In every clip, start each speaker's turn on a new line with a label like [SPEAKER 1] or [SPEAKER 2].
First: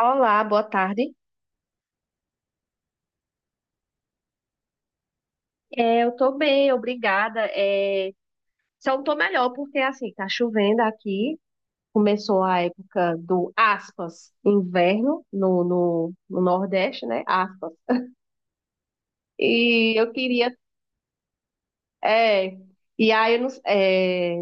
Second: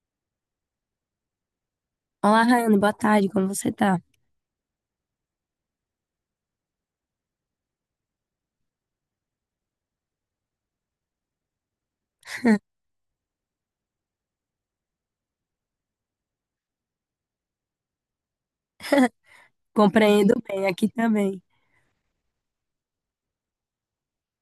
[SPEAKER 1] Olá, boa tarde.
[SPEAKER 2] Olá, Rayane, boa tarde, como você tá?
[SPEAKER 1] É, eu tô bem, obrigada. É, só não tô melhor porque assim, tá chovendo aqui. Começou a época do aspas, inverno no Nordeste, né? Aspas. E eu
[SPEAKER 2] Compreendo
[SPEAKER 1] queria,
[SPEAKER 2] bem, aqui também.
[SPEAKER 1] é, e aí eu, não- é,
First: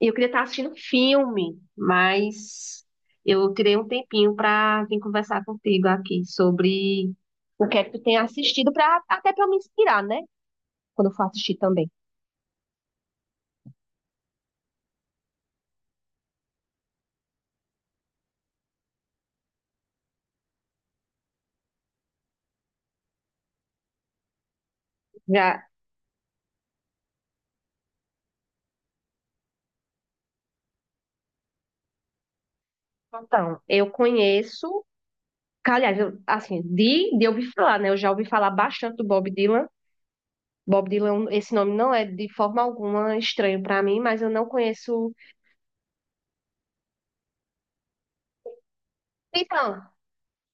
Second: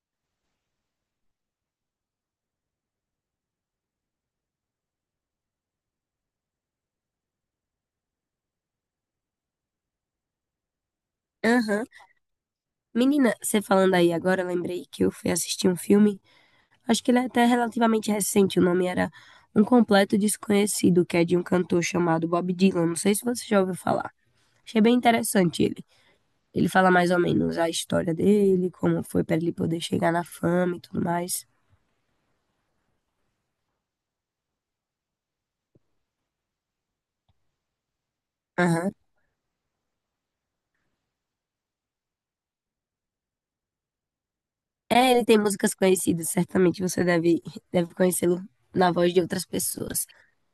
[SPEAKER 1] eu queria estar assistindo filme, mas eu tirei um tempinho para vir conversar contigo aqui sobre o que é que tu tem assistido para até para me inspirar, né? Quando eu for assistir
[SPEAKER 2] Aham.
[SPEAKER 1] também.
[SPEAKER 2] Menina, você falando aí agora, eu lembrei que eu fui assistir um filme, acho que ele é até relativamente recente, o nome era Um Completo Desconhecido, que é de um cantor chamado Bob Dylan, não sei se você já ouviu falar. Achei bem interessante
[SPEAKER 1] Já.
[SPEAKER 2] ele. Ele fala mais ou menos a história dele, como foi para ele poder chegar na fama e tudo mais.
[SPEAKER 1] Então, eu conheço, aliás, eu, assim, de ouvir falar, né? Eu já ouvi falar
[SPEAKER 2] Aham.
[SPEAKER 1] bastante do Bob Dylan. Bob Dylan, esse nome não é de forma alguma estranho para mim, mas eu não
[SPEAKER 2] É,
[SPEAKER 1] conheço.
[SPEAKER 2] ele tem músicas conhecidas, certamente você deve conhecê-lo na voz de outras
[SPEAKER 1] Então,
[SPEAKER 2] pessoas.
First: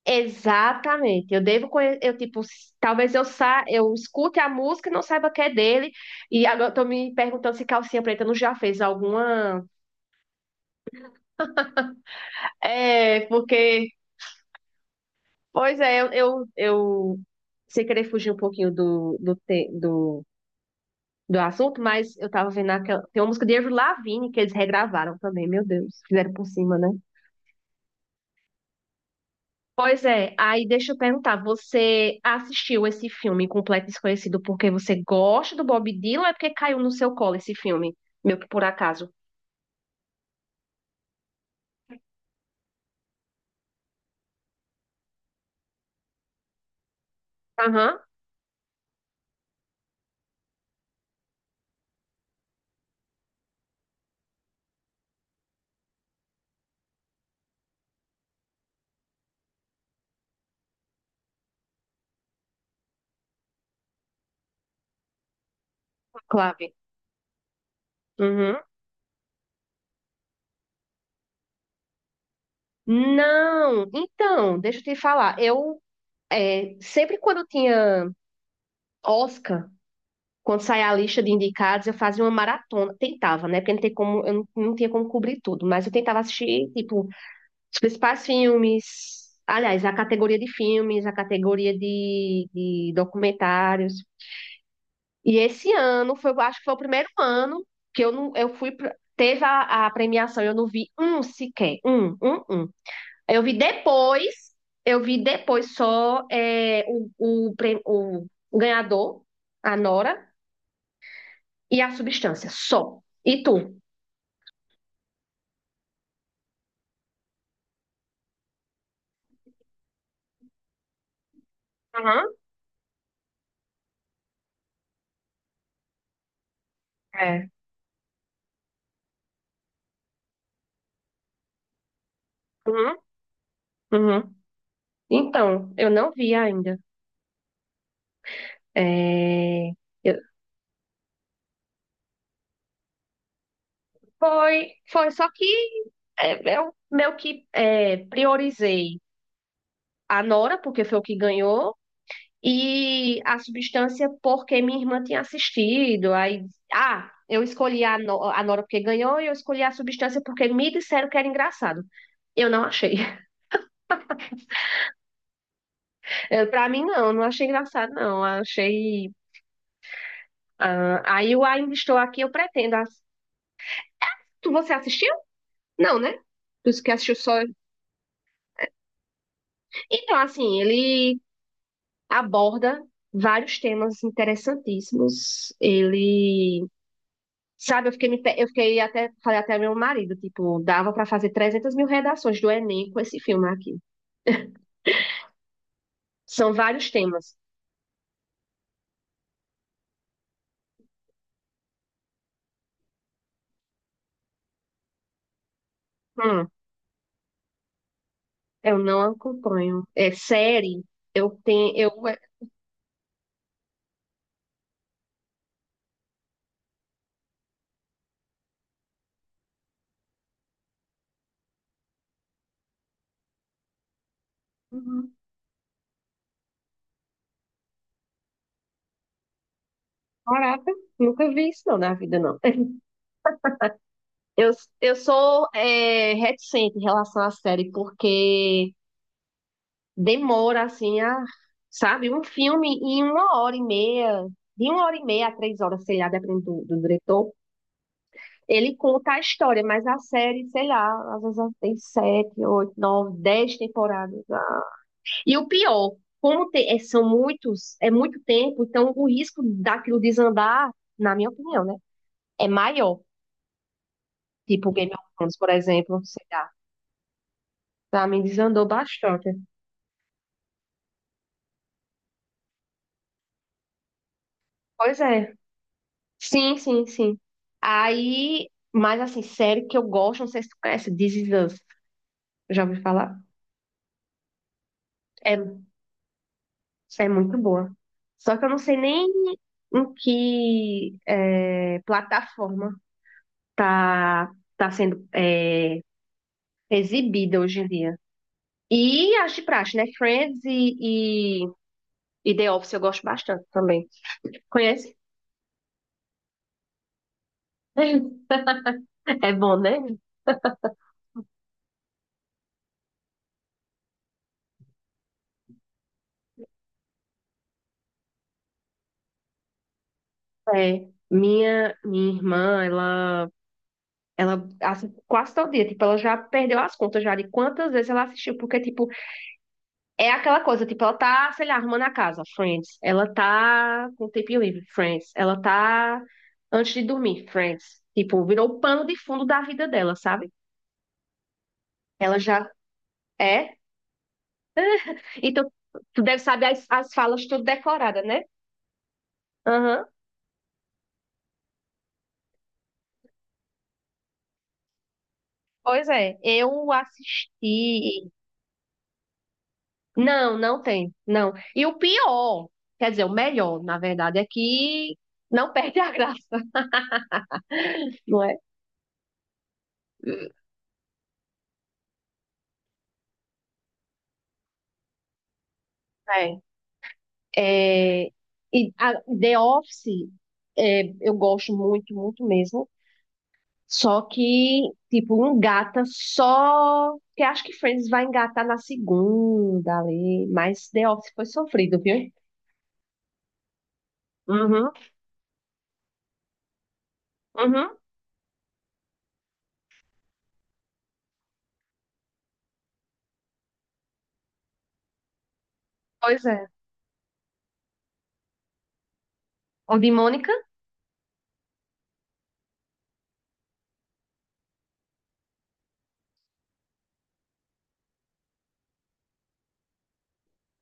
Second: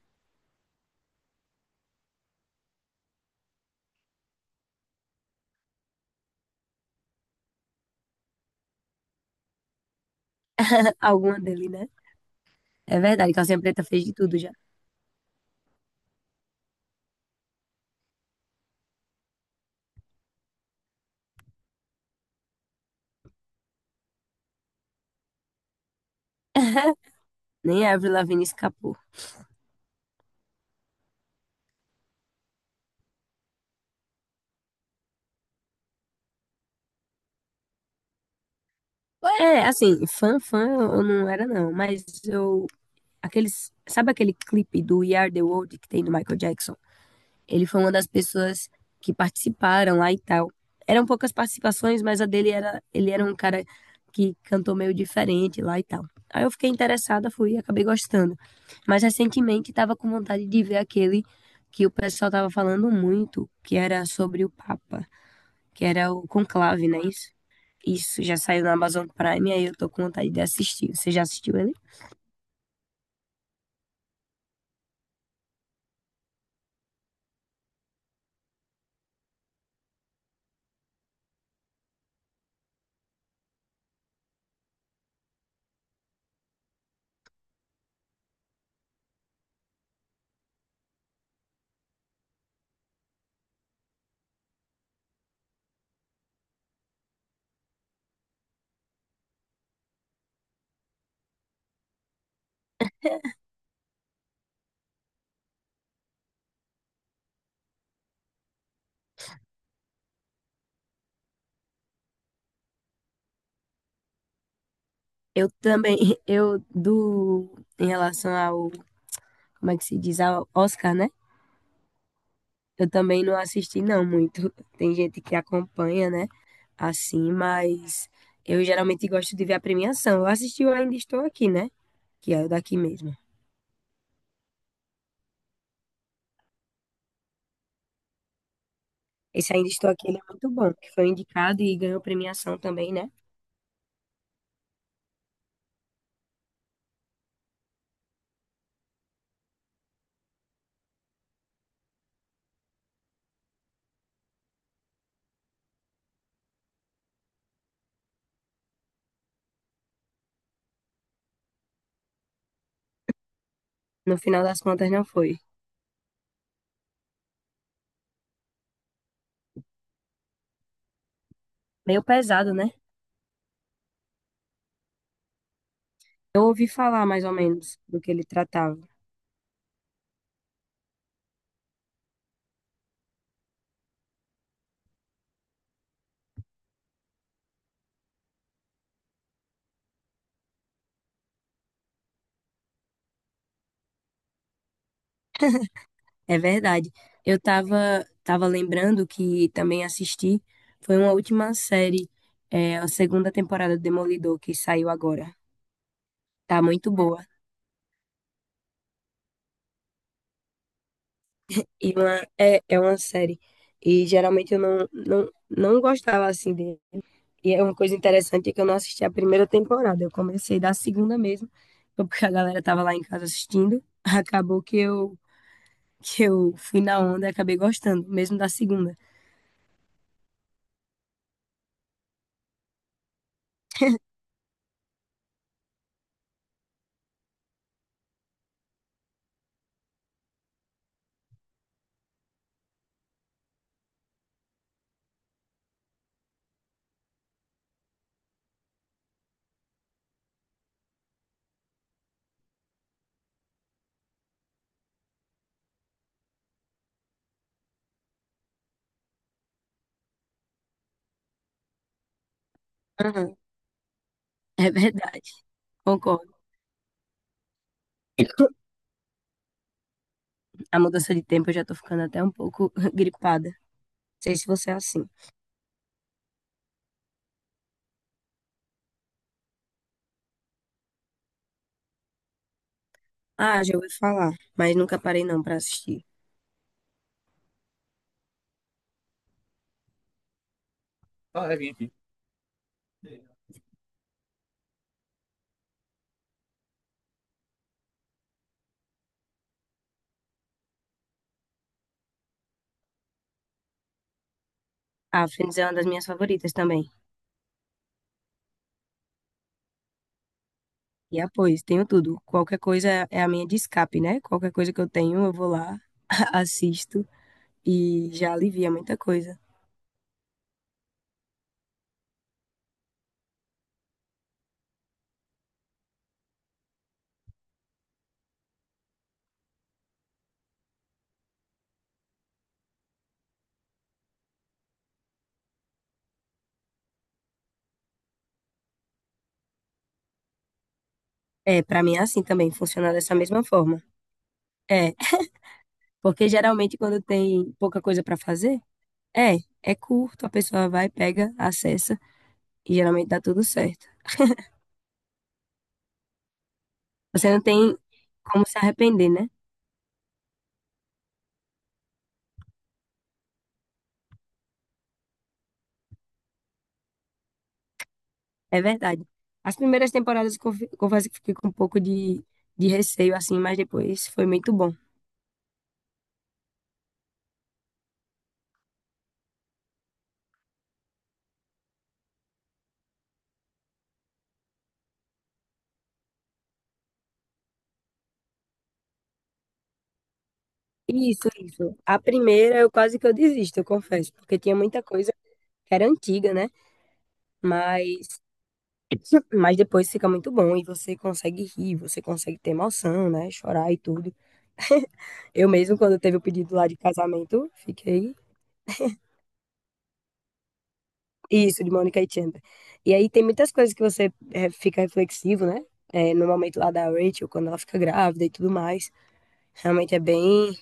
[SPEAKER 1] exatamente. Eu devo conhecer, eu tipo, talvez eu escute a música e não saiba que é dele. E agora eu tô me perguntando se Calcinha Preta não já fez alguma.
[SPEAKER 2] Alguma dele, né? É
[SPEAKER 1] É,
[SPEAKER 2] verdade, Calcinha Preta
[SPEAKER 1] porque,
[SPEAKER 2] fez de tudo já.
[SPEAKER 1] pois é, eu sem querer fugir um pouquinho do, do, te- do do assunto, mas eu tava vendo aquela. Tem uma música de Avril Lavigne que eles regravaram também, meu Deus. Fizeram por cima, né?
[SPEAKER 2] Nem a Avril Lavigne escapou.
[SPEAKER 1] Pois é, aí deixa eu perguntar, você assistiu esse filme Completo Desconhecido porque você gosta do Bob Dylan ou é porque caiu no seu colo esse filme? Meu que por acaso.
[SPEAKER 2] É, assim, fã eu não era não, mas eu... Aqueles, sabe aquele clipe do We Are The World que tem do Michael Jackson? Ele foi uma
[SPEAKER 1] Aham.
[SPEAKER 2] das pessoas que participaram lá e tal. Eram poucas participações, mas a dele era... Ele era um cara que cantou meio diferente lá e tal. Aí eu fiquei interessada, fui e acabei gostando. Mas recentemente tava com vontade de ver aquele que o pessoal tava falando muito, que era sobre o Papa, que era o
[SPEAKER 1] Clave.
[SPEAKER 2] Conclave, né? Isso? Isso, já
[SPEAKER 1] Uhum.
[SPEAKER 2] saiu na Amazon Prime, aí eu tô com vontade de assistir. Você já assistiu ele?
[SPEAKER 1] Não, então, deixa eu te falar. Sempre quando tinha Oscar, quando saía a lista de indicados, eu fazia uma maratona. Tentava, né? Porque não tem como, eu não tinha como cobrir tudo. Mas eu tentava assistir, tipo, os principais filmes. Aliás, a categoria de filmes, a categoria de documentários. E esse ano, eu acho que foi o primeiro ano que eu não, eu fui, pra- teve a premiação, eu não vi um sequer, um. Eu vi depois, eu vi depois, só o ganhador, a Nora, e a substância, só. E tu?
[SPEAKER 2] Eu também, em relação ao, como é que se diz, ao Oscar, né?
[SPEAKER 1] Uhum.
[SPEAKER 2] Eu também não assisti não muito. Tem gente que acompanha, né? Assim,
[SPEAKER 1] É.
[SPEAKER 2] mas eu geralmente gosto de ver a premiação. Eu assisti o Ainda Estou Aqui, né? Que é o daqui
[SPEAKER 1] Uhum.
[SPEAKER 2] mesmo.
[SPEAKER 1] Uhum. Então, eu não vi ainda.
[SPEAKER 2] Esse Ainda
[SPEAKER 1] É,
[SPEAKER 2] Estou Aqui,
[SPEAKER 1] eu-
[SPEAKER 2] ele é muito bom, que foi indicado e ganhou premiação também, né?
[SPEAKER 1] foi, só que eu meio que priorizei a Nora, porque foi o que ganhou, e a substância, porque minha irmã tinha assistido. Aí, ah, eu escolhi a, No- a Nora porque ganhou, e eu escolhi a substância porque me disseram que era engraçado. Eu não achei.
[SPEAKER 2] No final das contas não foi.
[SPEAKER 1] Pra mim, não, não achei engraçado, não. Achei. Ah, aí o Ainda Estou
[SPEAKER 2] Meio
[SPEAKER 1] Aqui eu
[SPEAKER 2] pesado, né?
[SPEAKER 1] pretendo. Você assistiu? Não, né?
[SPEAKER 2] Eu ouvi
[SPEAKER 1] Tu que
[SPEAKER 2] falar
[SPEAKER 1] assistiu
[SPEAKER 2] mais ou
[SPEAKER 1] só.
[SPEAKER 2] menos do que ele tratava.
[SPEAKER 1] Então, assim, ele aborda vários temas interessantíssimos. Ele. Sabe, eu fiquei até. Falei até ao meu marido, tipo, dava pra fazer 300 mil redações do Enem com esse filme aqui.
[SPEAKER 2] É
[SPEAKER 1] São vários
[SPEAKER 2] verdade.
[SPEAKER 1] temas.
[SPEAKER 2] Eu tava lembrando que também assisti. Foi uma última série, a segunda temporada do Demolidor que saiu agora.
[SPEAKER 1] Hum.
[SPEAKER 2] Tá muito boa.
[SPEAKER 1] Eu não acompanho. É série. Eu tenho.
[SPEAKER 2] E uma, é uma série. E geralmente eu não gostava assim dele. E é uma coisa interessante é que eu não assisti a primeira temporada. Eu comecei da segunda mesmo, porque a galera tava lá em casa assistindo. Acabou que
[SPEAKER 1] Uhum.
[SPEAKER 2] eu, que eu fui na onda e acabei gostando, mesmo da segunda.
[SPEAKER 1] Caraca, nunca vi isso não na vida, não. Eu, eu sou reticente em relação à série, porque demora, assim, sabe? Um filme em uma hora e meia, de uma hora e meia a três horas, sei lá, dependendo do diretor, ele conta a história, mas a série, sei lá, às vezes ela tem sete, oito, nove, dez temporadas. Ah, e o pior, são muitos, muito tempo, então o risco daquilo desandar, na minha opinião, né? É maior.
[SPEAKER 2] Aham.
[SPEAKER 1] Tipo
[SPEAKER 2] É
[SPEAKER 1] Game of
[SPEAKER 2] verdade,
[SPEAKER 1] Thrones, por exemplo, sei
[SPEAKER 2] concordo.
[SPEAKER 1] lá. Pra mim desandou bastante.
[SPEAKER 2] A mudança de tempo eu já tô ficando até um pouco gripada. Não sei se você é
[SPEAKER 1] Pois
[SPEAKER 2] assim.
[SPEAKER 1] é. Sim, sim, sim. Aí, mas assim, série que eu gosto, não sei se tu conhece, This Is Us. Já ouvi falar?
[SPEAKER 2] Ah, já ouvi falar, mas nunca parei não
[SPEAKER 1] É,
[SPEAKER 2] pra assistir.
[SPEAKER 1] é muito boa. Só que eu não sei nem em que
[SPEAKER 2] Ah, é, vim aqui.
[SPEAKER 1] plataforma tá, tá sendo exibida hoje em dia. E as de praxe, né? Friends e The Office eu gosto bastante também. Conhece?
[SPEAKER 2] Ah, Friends é uma das minhas favoritas também.
[SPEAKER 1] É bom, né?
[SPEAKER 2] E apoio, tenho tudo. Qualquer coisa é a minha de escape, né? Qualquer coisa que eu tenho, eu vou lá, assisto e já alivia muita coisa.
[SPEAKER 1] É. Minha irmã, ela, assim, quase todo dia, tipo, ela já perdeu as contas já de quantas vezes ela assistiu, porque, tipo, é aquela coisa, tipo, ela tá, sei lá, arrumando a casa, Friends. Ela tá com tempo livre, Friends. Ela tá antes de dormir, Friends. Tipo, virou o pano de fundo da vida dela, sabe?
[SPEAKER 2] É, pra mim é
[SPEAKER 1] Ela
[SPEAKER 2] assim
[SPEAKER 1] já
[SPEAKER 2] também, funciona dessa mesma
[SPEAKER 1] é.
[SPEAKER 2] forma. É,
[SPEAKER 1] Então, tu deve
[SPEAKER 2] porque
[SPEAKER 1] saber as,
[SPEAKER 2] geralmente
[SPEAKER 1] as
[SPEAKER 2] quando
[SPEAKER 1] falas tudo
[SPEAKER 2] tem pouca
[SPEAKER 1] decorada,
[SPEAKER 2] coisa pra
[SPEAKER 1] né?
[SPEAKER 2] fazer, é, é
[SPEAKER 1] Aham.
[SPEAKER 2] curto, a pessoa vai, pega, acessa. E geralmente dá tudo certo.
[SPEAKER 1] Pois é, eu
[SPEAKER 2] Você não tem
[SPEAKER 1] assisti.
[SPEAKER 2] como se arrepender, né?
[SPEAKER 1] Não, não tem, não. E o pior, quer dizer, o melhor, na verdade, é que não perde a graça, não é?
[SPEAKER 2] É verdade. As primeiras temporadas, eu confesso que fiquei com um pouco de receio, assim, mas depois foi muito bom.
[SPEAKER 1] É. É, e a The Office eu gosto muito, muito mesmo. Só que, tipo, um gata só. Que acho que Friends vai engatar na segunda ali. Mas The Office foi
[SPEAKER 2] Isso, isso.
[SPEAKER 1] sofrido,
[SPEAKER 2] A
[SPEAKER 1] viu?
[SPEAKER 2] primeira eu quase que eu desisto, eu confesso, porque tinha
[SPEAKER 1] Uhum,
[SPEAKER 2] muita coisa que era antiga, né?
[SPEAKER 1] uhum.
[SPEAKER 2] Mas, mas depois fica muito bom e você consegue rir, você consegue ter emoção, né? Chorar e tudo. Eu mesmo, quando teve o
[SPEAKER 1] Pois é.
[SPEAKER 2] pedido lá de casamento, fiquei.
[SPEAKER 1] O de Mônica?
[SPEAKER 2] Isso, de Mônica e Chandler. E aí tem muitas coisas que você fica reflexivo, né? É, no momento lá da Rachel, quando ela fica grávida e tudo mais. Realmente é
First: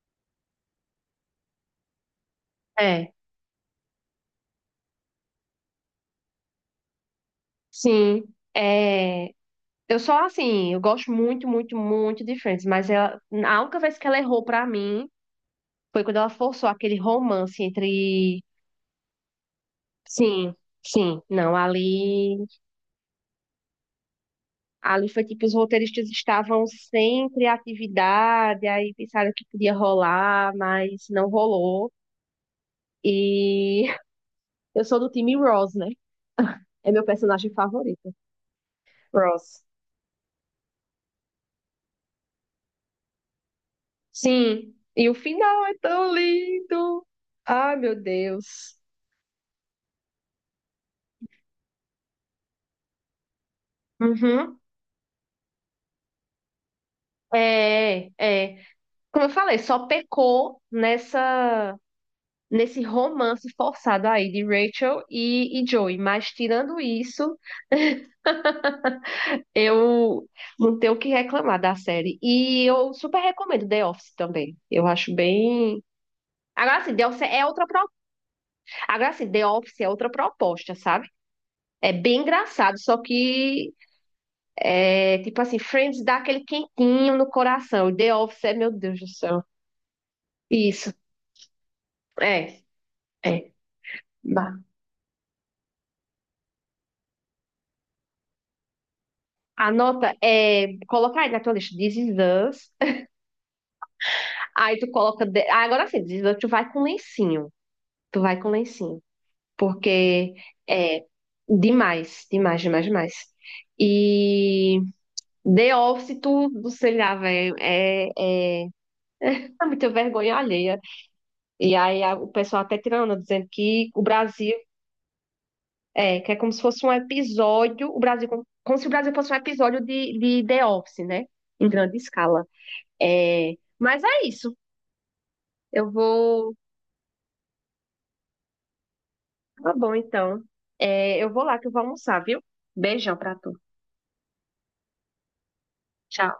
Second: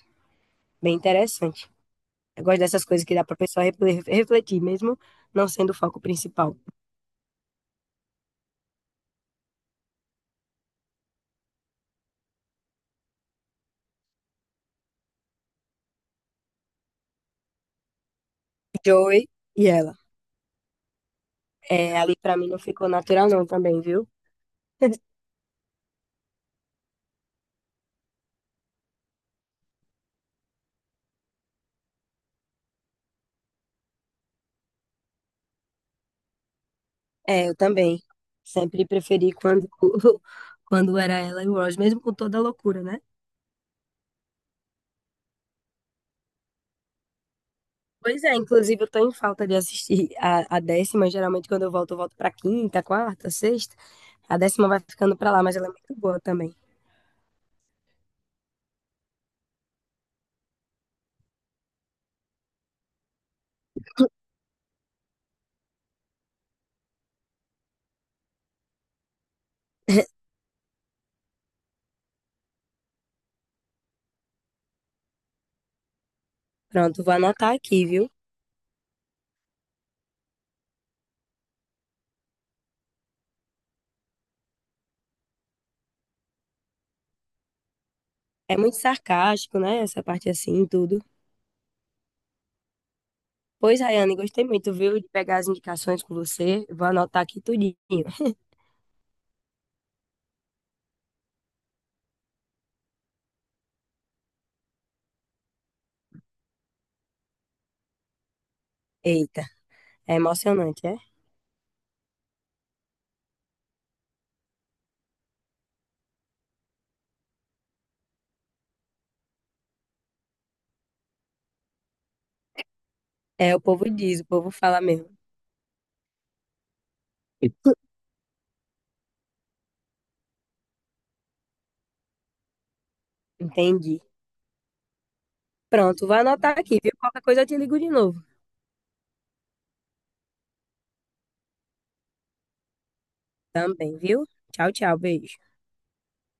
[SPEAKER 2] bem interessante. Eu gosto dessas coisas
[SPEAKER 1] É.
[SPEAKER 2] que dá pra pessoa refletir, mesmo não sendo o foco principal.
[SPEAKER 1] Sim. É. Eu só, assim, eu gosto muito, muito, muito de Friends. Mas ela... a única vez que ela errou pra mim foi quando ela forçou aquele romance entre.
[SPEAKER 2] Joey e ela.
[SPEAKER 1] Sim, sim. Não,
[SPEAKER 2] É, ali
[SPEAKER 1] ali,
[SPEAKER 2] pra mim não ficou natural não também, viu?
[SPEAKER 1] ali foi tipo, os roteiristas estavam sem criatividade, aí pensaram que podia rolar, mas não rolou. E eu sou do time Ross, né? É meu
[SPEAKER 2] É,
[SPEAKER 1] personagem
[SPEAKER 2] eu também.
[SPEAKER 1] favorito.
[SPEAKER 2] Sempre preferi
[SPEAKER 1] Ross.
[SPEAKER 2] quando, quando era ela e o Ross, mesmo com toda a loucura, né?
[SPEAKER 1] Sim. E o final é tão lindo. Ai, meu
[SPEAKER 2] Pois é,
[SPEAKER 1] Deus.
[SPEAKER 2] inclusive eu tô em falta de assistir a décima. Geralmente quando eu volto pra quinta, quarta, sexta. A
[SPEAKER 1] Uhum.
[SPEAKER 2] décima vai ficando pra lá, mas ela é muito boa também.
[SPEAKER 1] É, é. Como eu falei, só pecou nessa. Nesse romance forçado aí de Rachel e Joey. Mas tirando isso, eu não tenho o que reclamar da série. E eu super recomendo The Office também. Eu acho bem. Agora assim,
[SPEAKER 2] Pronto,
[SPEAKER 1] The
[SPEAKER 2] vou
[SPEAKER 1] Office é
[SPEAKER 2] anotar
[SPEAKER 1] outra pro...
[SPEAKER 2] aqui, viu?
[SPEAKER 1] Agora assim, The Office é outra proposta, sabe? É bem engraçado, só que é tipo assim, Friends dá aquele quentinho no coração. E The Office
[SPEAKER 2] É
[SPEAKER 1] meu
[SPEAKER 2] muito
[SPEAKER 1] Deus do céu.
[SPEAKER 2] sarcástico, né? Essa parte assim,
[SPEAKER 1] Isso,
[SPEAKER 2] tudo.
[SPEAKER 1] é, é.
[SPEAKER 2] Pois, Rayane, gostei
[SPEAKER 1] Bah.
[SPEAKER 2] muito, viu, de pegar as indicações com você. Vou anotar aqui tudinho.
[SPEAKER 1] A nota é. Colocar aí na tua lista This Is Us. Aí tu coloca. Ah, agora sim, tu vai com lencinho. Tu vai com lencinho.
[SPEAKER 2] Eita, é
[SPEAKER 1] Porque
[SPEAKER 2] emocionante, é?
[SPEAKER 1] é demais, demais, demais, demais. E The Office, tu sei lá, velho, é muita vergonha alheia. E aí o pessoal até tirando, dizendo
[SPEAKER 2] É, o
[SPEAKER 1] que
[SPEAKER 2] povo
[SPEAKER 1] o
[SPEAKER 2] diz, o povo
[SPEAKER 1] Brasil
[SPEAKER 2] fala mesmo.
[SPEAKER 1] que é como se fosse um episódio, o Brasil, como se o Brasil fosse um episódio de The Office, né? Em grande escala. É,
[SPEAKER 2] Entendi.
[SPEAKER 1] mas é isso. Eu
[SPEAKER 2] Pronto, vou
[SPEAKER 1] vou.
[SPEAKER 2] anotar aqui, viu? Qualquer coisa eu te ligo de novo.
[SPEAKER 1] Tá bom, então. É, eu vou lá que eu vou almoçar, viu? Beijão pra tu.
[SPEAKER 2] Também, viu? Tchau, tchau, beijo.
[SPEAKER 1] Tchau.